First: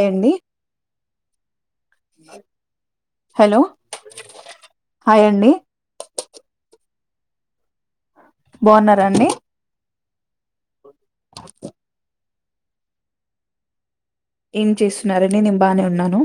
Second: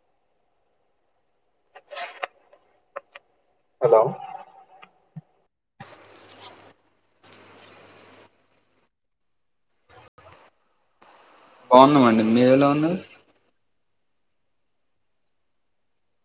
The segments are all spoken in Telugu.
ఏ యండి హలో హాయ్ అండి బాగున్నారండి మీరె ఎలా ఉన్నారు ఏం చేస్తున్నారండి నేను బాగానే ఉన్నాను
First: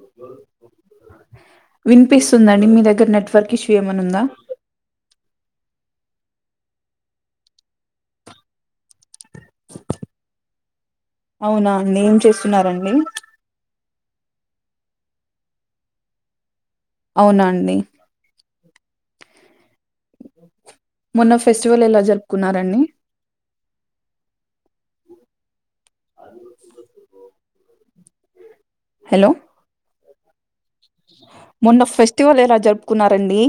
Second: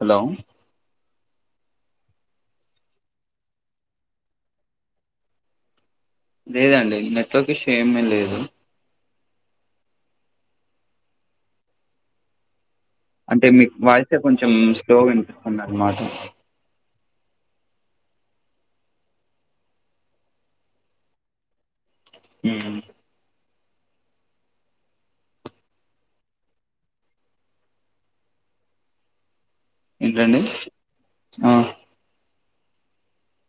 హలో వినిపిస్తుందండి మీ దగ్గర నెట్వర్క్ ఇష్యూ ఏమన్న ఉందా లేదండి నెట్వర్క్ ఇష్యూ ఏమీ లేదు అవునా అండి ఏం చేస్తున్నారండి అంటే మీకు వాయిసే కొంచెం స్లోగా వినిపిస్తుందన్నమాట అవునండి మొన్న ఫె ఫెస్టివల్ ఎలా ఉమ్, జరుపుకున్నారండి అ హలో ఏంటండి ఆ మొన్న ఫస్ట్ వల్ ఎలా జరుపుకున్నారండి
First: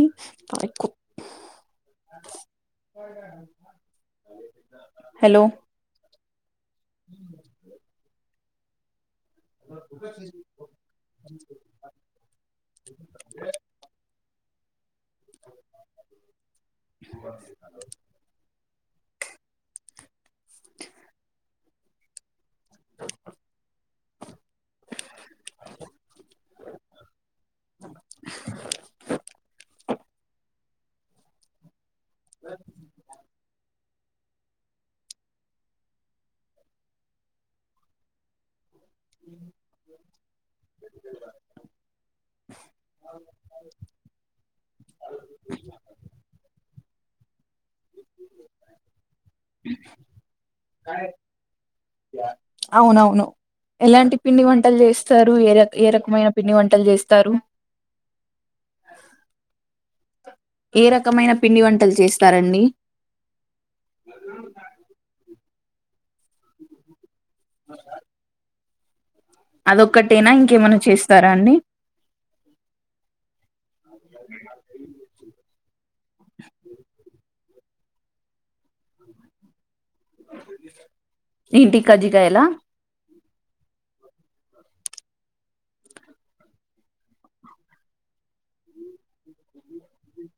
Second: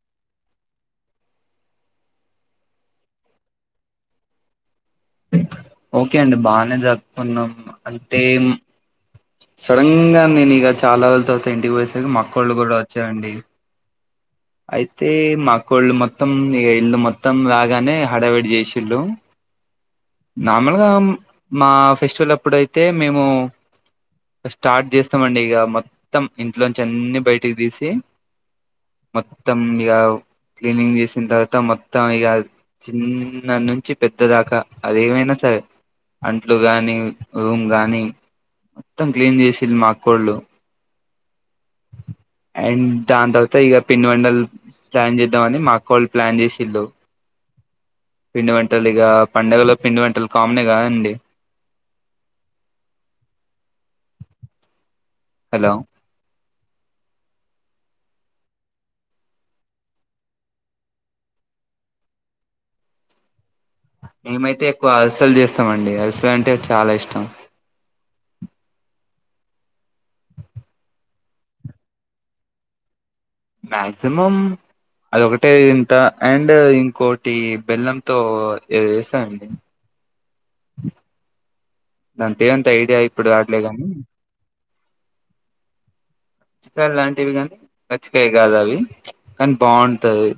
హలో కే అండి బానే జరుపుకున్నాం అంతే ఎమ్ సడన్ గా నేను ఇగ చాలా రోజుల తర్వాత ఇంటికి పోసేసరికి మా అక్కోళ్ళు కూడా వచ్చాయండి అయితే మా అక్కోళ్ళు మొత్తం ఇగ ఇల్లు మొత్తం రాగానే హడవిడి చేసి ఇల్లు నార్మల్గా మా ఫెస్టివల్ అప్పుడయితే మేము స్టార్ట్ చేస్తామండి ఇగ మొత్తం ఇంట్లోంచి అన్ని బయటికి తీసి మొత్తం ఇగ క్లీనింగ్ చేసిన తర్వాత మొత్ త్తం ఇగ చిన్న నుంచి పెద్ద దాకా అదేమైనా సరే అంట్లు గానీ రూమ్ గాని మొత్తం క్లీన్ చేసిల్లు మా అక్కోళ్ళు అండ్ దాని తర్వాత ఇగ పిండి వంటల్ ప్లాన్ చేద్దామని మాకు అక్క వాళ్ళు ప్లాన్ చేసిళ్ళు పిండి వంటలు ఇగ పండగలో పిండి వంటలు కామనే కద అండి అవునవును ఎలాంటి పిండి వంటలు చేస్ స్తారు ఏ ర హలో ఏ రకమైన పిండి వంటలు చేస్తారు ఏ రకమైన పిండి వంటలు చేస్తారండి మేమయితే ఎక్కువ అరిసల్ చేస్త మండి అరిసలంటే చాలా ఇష్టం ఆ అదొక్కటేనా ఇంకేమనా చేస్తారా అండి మాక్సిమం అది ఒకటి టే ఇంత అండ్ ఇంకోటి బెల్లంతో ఏదో జెస ఏంటి కజ్జికాయలా గుర్తు రాట్లే కజ్జికాయ లాంటివి కానీ కజ్జికాయ కాదు అవి కానీ బాగుంటది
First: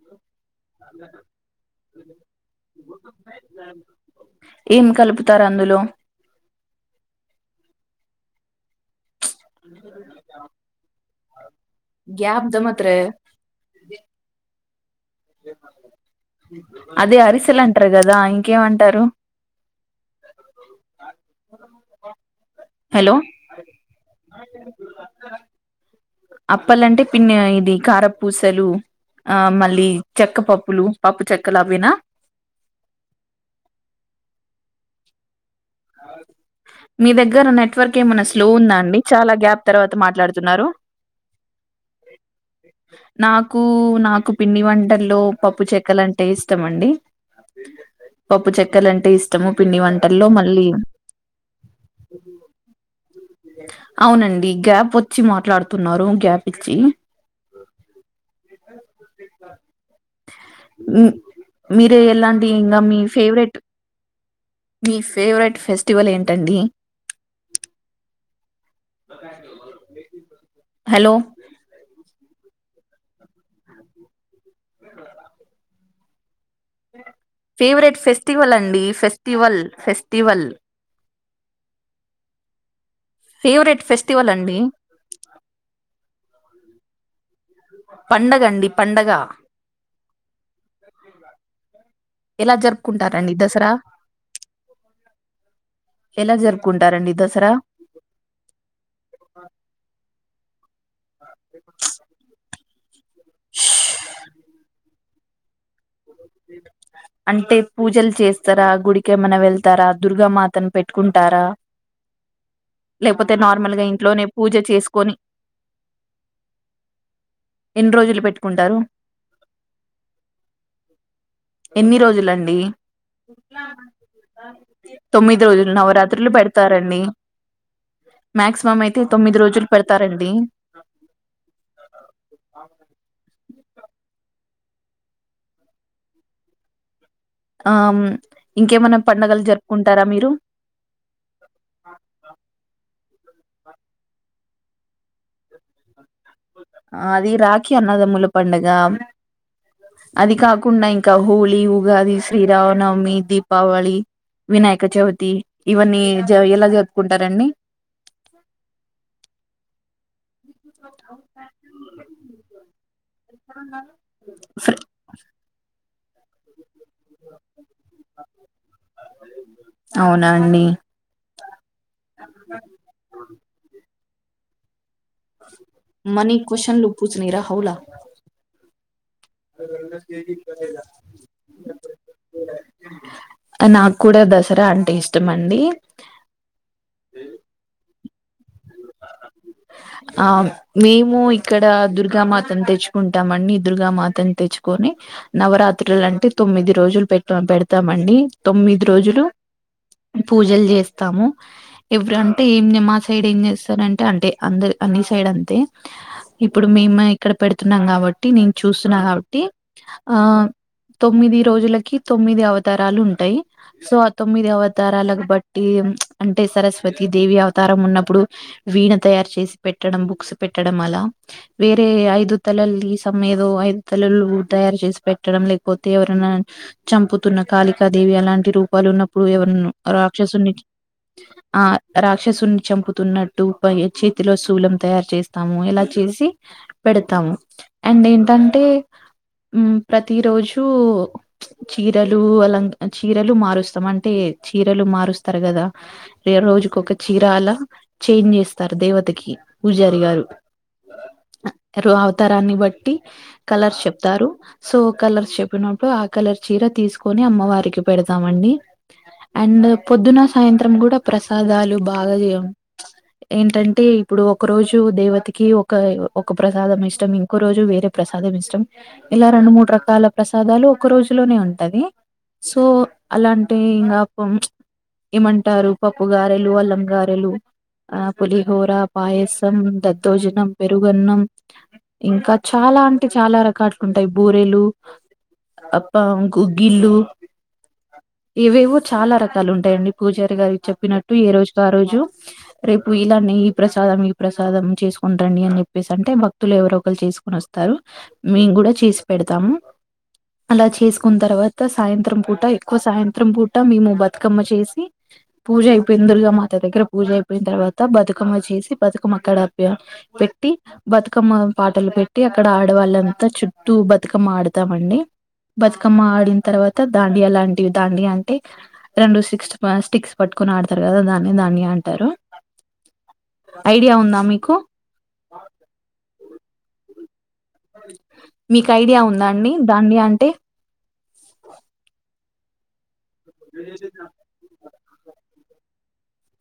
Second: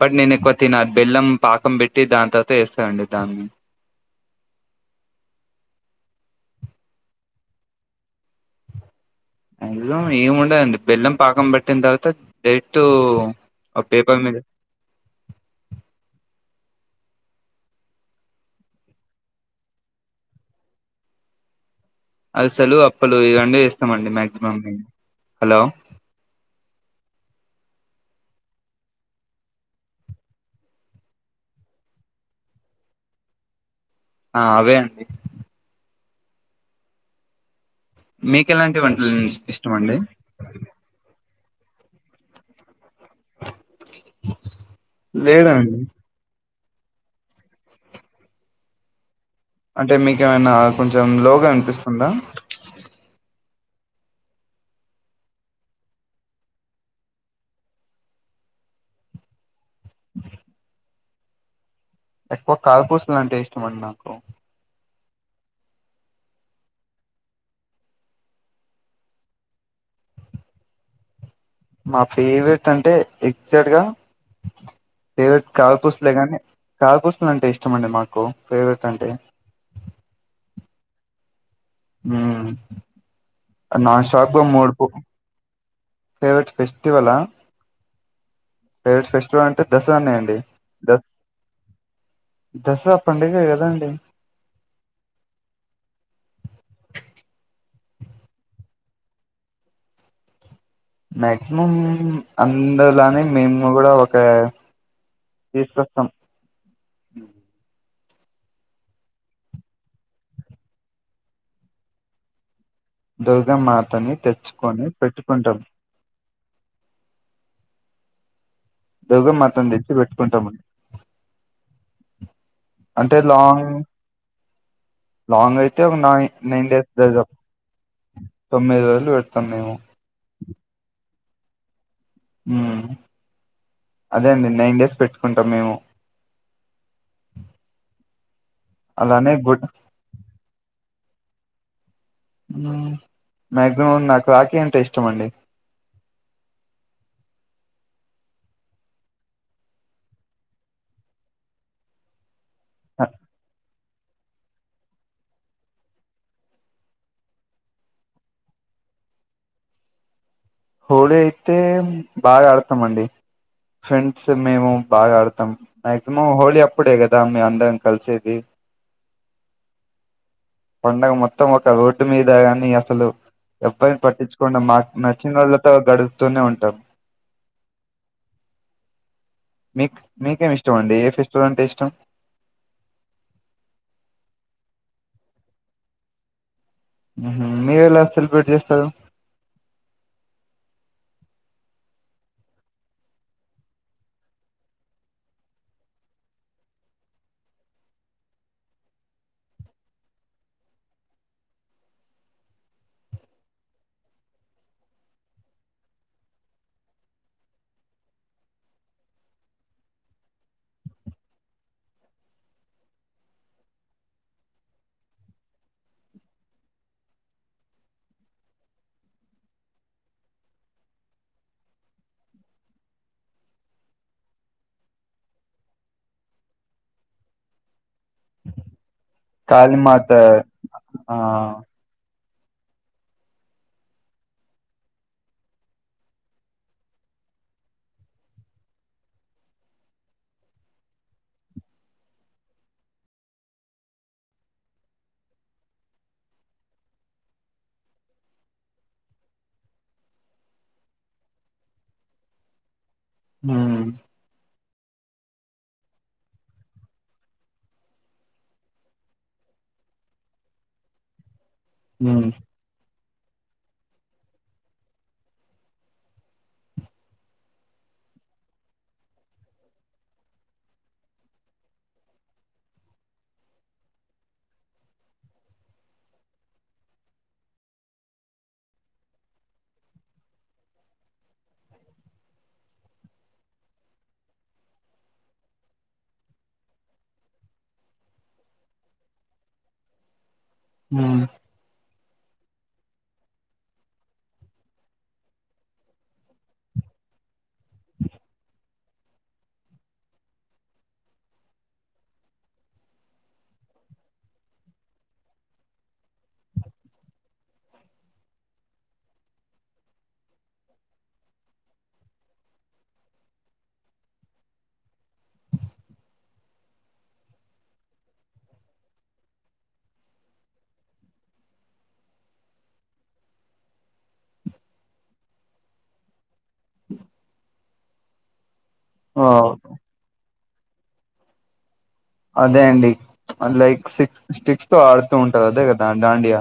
బట్ నేను తిన బెల్లం పాకం పెట్టి దాని తర్వాత వేస్తానండి దాన్ని ఏం కలుపుతారు అందులో అందులో ఏము ఉండదండి బెల్లం పాకం పట్టిన తర్వాత డైెక్ట్ గ్యాప్దమత్ర ఒక పేపర్ మీద అదే అరిసెలు అంటారు కదా ఇంకేమంటారు హలో అప్పులు ఇవన్నీ చేస్తామండి మక్సిమం మే హలో అప్పలంటే పిన్ని ఇది కారపూసలు ఆ మళ్ళీ చెక్కపప్పులు పప్పు చెక్కలు అవనా ఆ అవే అండి మీ దగ్గర అన్నట్టు నెట్వర్క్ ఏమన్నా స్లో మీకు ఉందా ఎలాంటి అండి వంటలు చాలా గ్యాప్ ఇష్టం తర్వాత అండి మాట్లాడుతున్నారు నాకు నాకు పిండి వంటల్లో లేేడా పప్పు అండి చెక్కలు అంటే ఇష్టంమండి పప్పు చెక్కలు అంటే ఇష్ట ఇష్టము పిండి అంటే వంటల్లో మీకేమైనా మళ్ళీ కొంచెం లోగా అనిపిస్తుందా అవునండి గ్యాప్ వచ్చి మాట్లాడుతున్నారు గ్యాప్ ఇచ్చి ఉ మీరే ఎలాంటి ఎక్కువ ఇంగా మీ కారపూసలు అంటే ఫేవరెట్ ఇష్టం అండి నాకు మీ ఫేవరెట్ ఫెస్టివల్ ఏంటండి హలో మా ఫేవరెట్ అంటే ఎగ్జాక్ట్గా ఫేవరెట్ కార్పూస్ లే కానీ ఫేవరెట్ ఫెస్టివల్ అండి ఫేవరెట్ అంటే ఫెస్టివల్ ఫెస్టివల్ ఉ ఫేవరెట్ ఫెస్టివల్ నాన్స్టాప్ గా అండి మూడుపు ఫేవరెట్ ఫెస్టివల్ పండగండి ఫేవరెట్ పండగ అంటే దసరానే అండి ద ఎలా దసరా జరుపుకుంటారండి పండుగే దసరా కదండి ఎలా జరుపుకుంటారండి దసరా త్ర మాక్సిమం ఉండదనే మేము కూడా ఒక తీసు స అంటె పూజలు చేస్తారా గుడికి ఏమనా వెళ్తారా దుర్గామాతను పెట్టుకుంటారా లేకపోతే నార్మల్ గా దుర్గమాతని ఇంట్లోనే పూజ తెచ్చుకొని చేసుకొని పెట్టుకుంటాం ఎన్ని రోజులు పెట్టుకుంటారు దుర్గ మాత తెచ్చి పెట్టుకుంటామండి ఎన్ని రోజులండి అంటే లాంగ్ తొమ్మిది లాంగ్ రోజులు అయితే ఒక నై నవరాత్రులు నైన్ డేస్ పెడతారండి దాదాపు మాక్సిమం తొమ్మిది అయితే రోజులు తొమ్మిది పెడతాం రోజులు మేము పెడతారండి మ్మ్ అదే అండి నైన్ డేస్ పెట్టుకుంటాం మేము ఆ ఇంకేమనా అలానే పండగలు గుడ్ జరుపుకుంటారా మీరు ఆ మాక్సిమం నాకు రాఖీ అంటే ఇష్టం అండి అది రాఖీ అన్నదముల పండుగ అది కాకుండా ఇంకా హోలీ ఉగాది శ్రీ రావనవమి దీపావళి వినాయక చవితి ఇవన్నీ జ ఎలా జరుపుకుంటారండి హోలీ అయితే బాగా ఆడతాం అండి ఫ్రెండ్స్ మేము బాగా ఆడతాం మ్యాక్సిమమ్ హోలీ అప్ ప్పుడే కదా మేము అందరం కలిసేది అవునా అండి పండగ మొత్తం ఒక రోడ్డు మీద కాని అసలు ఎబ్బ పట్టిచ్చుకుండా మాక్ నచ్చిన వాళ్ళతో మనీ గడుపుతూనే ఉంటాం క్వశ్చన్లు పూచనీరా హౌలా మిక్ మీకేమి ఇష్టం అండి ఏ ఫెస్టివల్ అంటే ఇష్టం సర అంటే ఇష్టం అండి మ్మ్ మీ ఊళ్ల అసల్ పెట్ చేస్తారు ఆ మేము ఇక్కడ దుర్గామాతను తెచ్చుకుంటామండి దుర్గామాతను తెచ్చుకొని నవరాత్రులు అంటే తొమ్మిది రోజులు పెట్ పెడతామండి తొమ్మిది రోజులు పూజలు చేస్తాము ఎవరంటే ఏంది మా సైడ్ ఏం చేస్తారంటే అంటే అంద అన్ని సైడ్ అంతే ఇప్పుడు మేము ఇక్కడ పెడుతున్నాం కాబట్టి నేను చూస్తున్నా కాబట్టి ఆ తొమ్మిది రోజులకి తొమ్మిది అవతారాలు ఉంటాయి సో ఆ తొమ్మిది అవతారాలకు బట్టి అంటే సరస్వతి దేవి అవతారం ఉన్నప్పుడు వీణ తయారు చేసి పెట్టడం బుక్స్ పెట్టడం అలా వేరే ఐదు తలలు ఈ సమ ఏదో ఐదు తలలు తయారు చేసి పెట్టడం లేకపోతే ఎవరైనా చంపుతున్న కాళికాదేవి అలాంటి రూపాలు ఉన్న ఇప్పుడు ఎవరు కాళీమాత రాక్షసుని చూ ఆ రాక్ రాక్షసున్ని చంపుతున్నట్టు చేతిలో శూలం తయారు చేస్తాము ఇలా చేసి పెడతాము అండ్ ఏంటంటే మ్మ్ ప్రతి రోజు చీరలు అల చీరలు మారుస్తాము అంటే చీరలు మారుస్తారు కదా ఏ రోజుకొక చీర అలా చేంజ్ చేస్ స్తారు దేవతకి పూజారి గారు అవతారాన్ని బట్ ఉమ్ కలర్స్ చెప్పినప్పుడు ఆ కలర్ చీర తీసుకొని అమ్మవారికి పెడతామండి. అండ్ పొద్దున సాయంత్రం కూడా ప్రసాదాలు బాగా ఉమ్ చేయం ఏంటంటే ఇప్పుడు ఒక రోజు దేవతకి ఒక ఒక ప్రసాదం ఇష్టం ఇంకో రోజు వేరే ప్రసాదం ఇష్టం ఇలా రెండు మూడు రకాల ప్రసాదాలు ఒక రోజులోనే ఉంటది సో అలాంటి ఇంకా ఏమంటారు పప్పు గారెలు అల్లం గారెలు ఆ పులిహోర పాయసం దద్దోజనం పెరుగన్నం ఇంకా చాలా అంటే చాలా రకాట్లుంటాయి బూరెలు అప్ప గుగ్గిళ్ళు ఏవేవో చాలా రకాలు ఉంటాయండి పూజారి గారు చెప్పినట్టు ఉమ్ ఏ రోజుకి ఆ రోజు రేపు ఇలానే ఈ ప్రసాదం ఈ ప్రసాదం చేసుకొని రండి అని చెప్పేసి అంటే భక్తులు ఎవరో ఒకరు చేసుకొని వస్తారు మేము కూడా చేసి పెడతాము అలా చేసుకున్న తర్వాత సాయంత్రం పూట ఎక్కువ సాయంత్రం పూట మేము బతుకమ్మ చేసి పూజ అయిపోయింది దుర్గామాత దగ్గర పూజ అయిపోయిన తర్వాత బతుకమ్మ చేసి బతుకమ్మ అక్కడ పెట్టి బతుకమ్మ పాటలు పెట్టి అక్కడ ఆడవాళ్ళంతా చుట్టూ బతుకమ్మ ఆడతామండి బతుకమ్మ ఆడిన తర్వాత దాండియా లాంటివి దాండియా అంటే రెండు సిక్స్ స్టిక్స్ పట్టుకుని ఆడతారు కదా దాన్ని దాన్ని అంటారు ఐడియా ఉందా మీకు మీకు ఐడియా ఉందా అండి ఓ దాన్ని అంటే అదే అండి లైక్ సిక్స్ స్టిక్స్ తో ఆడుతూ ఉంటారు అదే కదా దాండియా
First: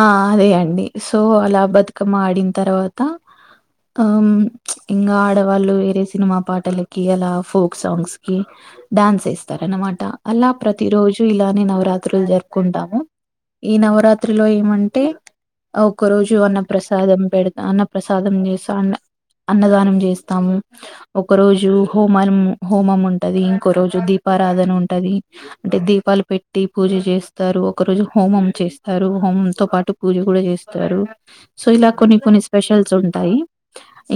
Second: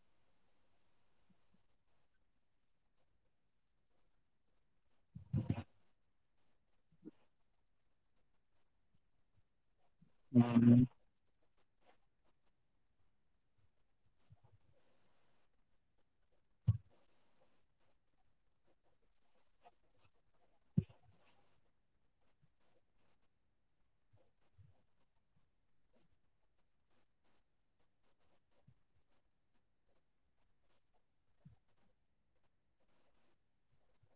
ఆ అదే అండి సో అలా బతుకమ్మ ఆడిన తర్వాత ఆ ఇంకా ఆడవాళ్ళు వేరే సినిమా పాటలకి అలా ఫోక్ సాంగ్స్ కి డాన్స్ వేస్తారనమాట అలా ప్రతి రోజు ఇలానే నవరాత్రులు జరుపుకుంటాము ఈ నవరాత్రిలో ఏమంటే ఒక రోజు అన్న ప్రసాదం పెడతా అన్న ప్రసాదం చేస్తా అన్న అన్నదానం చేస్తాము ఒకరోజు హోమం హోమం ఉంటది ఇంకో రోజు దీపారాధన ఉంటది అంటే దీపాలు పెట్టి పూజ చేస్తారు ఒక రోజు హోమం చేస్తారు హోమంతో పాటు పూజ కూడా చేస్తారు సో ఇలా కొన్ని కొన్ని స్పెషల్స్ ఉంటాయి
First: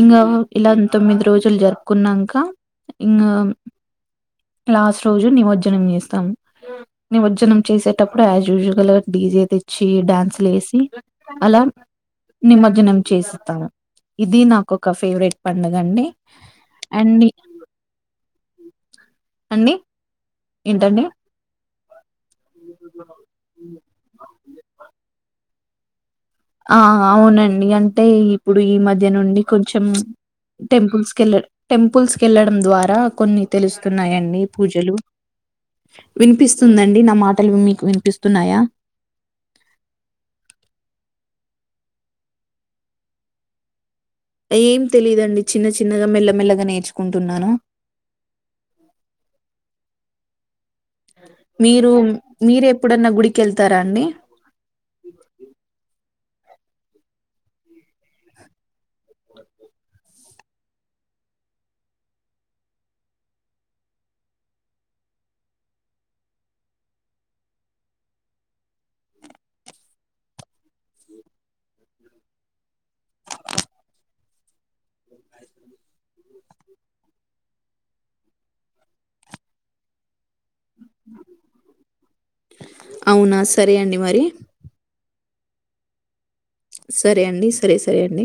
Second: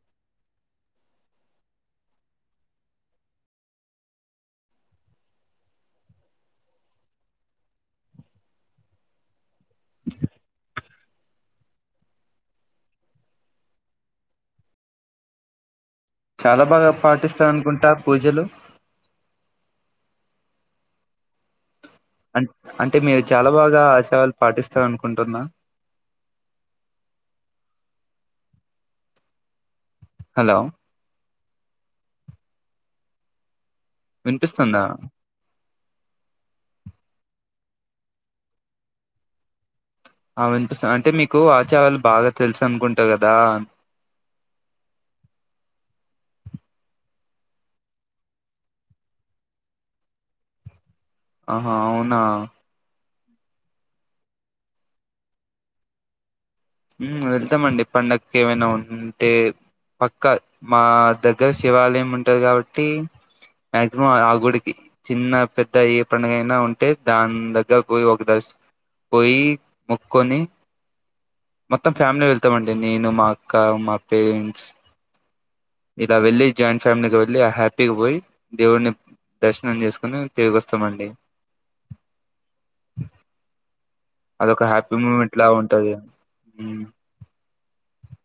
ఇంకా ఇలా తొమ్మిది రోజులు జరుపుకున్నాక ఇంకా లాస్ట్ రోజు నిమజ్జనం చేస్తాం నిమజ్జనం చేసేటప్పుడు యాజ్ యూజువల్ గా డీజే తెచ్చి డాన్సులు వేసి అలా నిమజ్జనం చేస్తాము ఇది నాకు ఒక ఫేవరెట్ పండుగ అండి చాలా బాగా అండ్ పాటిస్తారు అనుకుంటా పూజలు అండి ఏంటండి అ అంటే మీరు చాలా బాగా ఆచారాలు పాటిస్తారు అనుకుంటున్నా ఆ! అవునండి. అంటే ఇప్పుడు ఈ మధ్య నుండి కొంచెం హలో టెంపుల్స్‌కెళ్ళ టెంపుల్స్‌కెళ్ళడం ద్వారా కొన్ని తెలుస్తున్నాయండి వినిపిస్తుందా పూజలు. వినిపిస్తుందండి? నా మాటలు మీకు వినిపిస్తున్నాయా? ఆ వినిపిస్తు అంటే మీకు ఆచారాలు బాగా తెలుసు అనుకుంటా కదా ఏం తెలీదండి. చిన్న చిన్నగా మెల్లమెల్లగా నేర్చుకుంటున్నాను. ఆహా మీరు అవునా మీరెప్పుడన్నా గుడికెళ్తారా అండి? ఉమ్, వెళ్తామండి పండగకి ఏమైనా ఉంటే పక్క మా దగ్గర శివాలయం ఉంటది కాబట్టి మాక్సిమం ఆ గుడికి చిన్న పెద్ద ఏ పండుగ అయినా ఉంటే దాని దగ్గర పోయి ఒక దర్శ పోయి మొక్కొని మొత్తం ఫ్యామిలీ వెళ్తామండి నేను మా అక్క మా పేరెంట్స్ ఇలా వెళ్ళి జాయింట్ ఫ్యామిలీగా వెళ్ళి ఆ హ్యాపీగా పోయి దేవుడిని దర్శనం చేసుకుని తిరిగి వస్తామండి అవునా? సరే అండి మరి. అదొక హ్యాపీ మూమెంట్ లా ఉంటది మ్మ్ సరే అండి. సరే సరే అండి.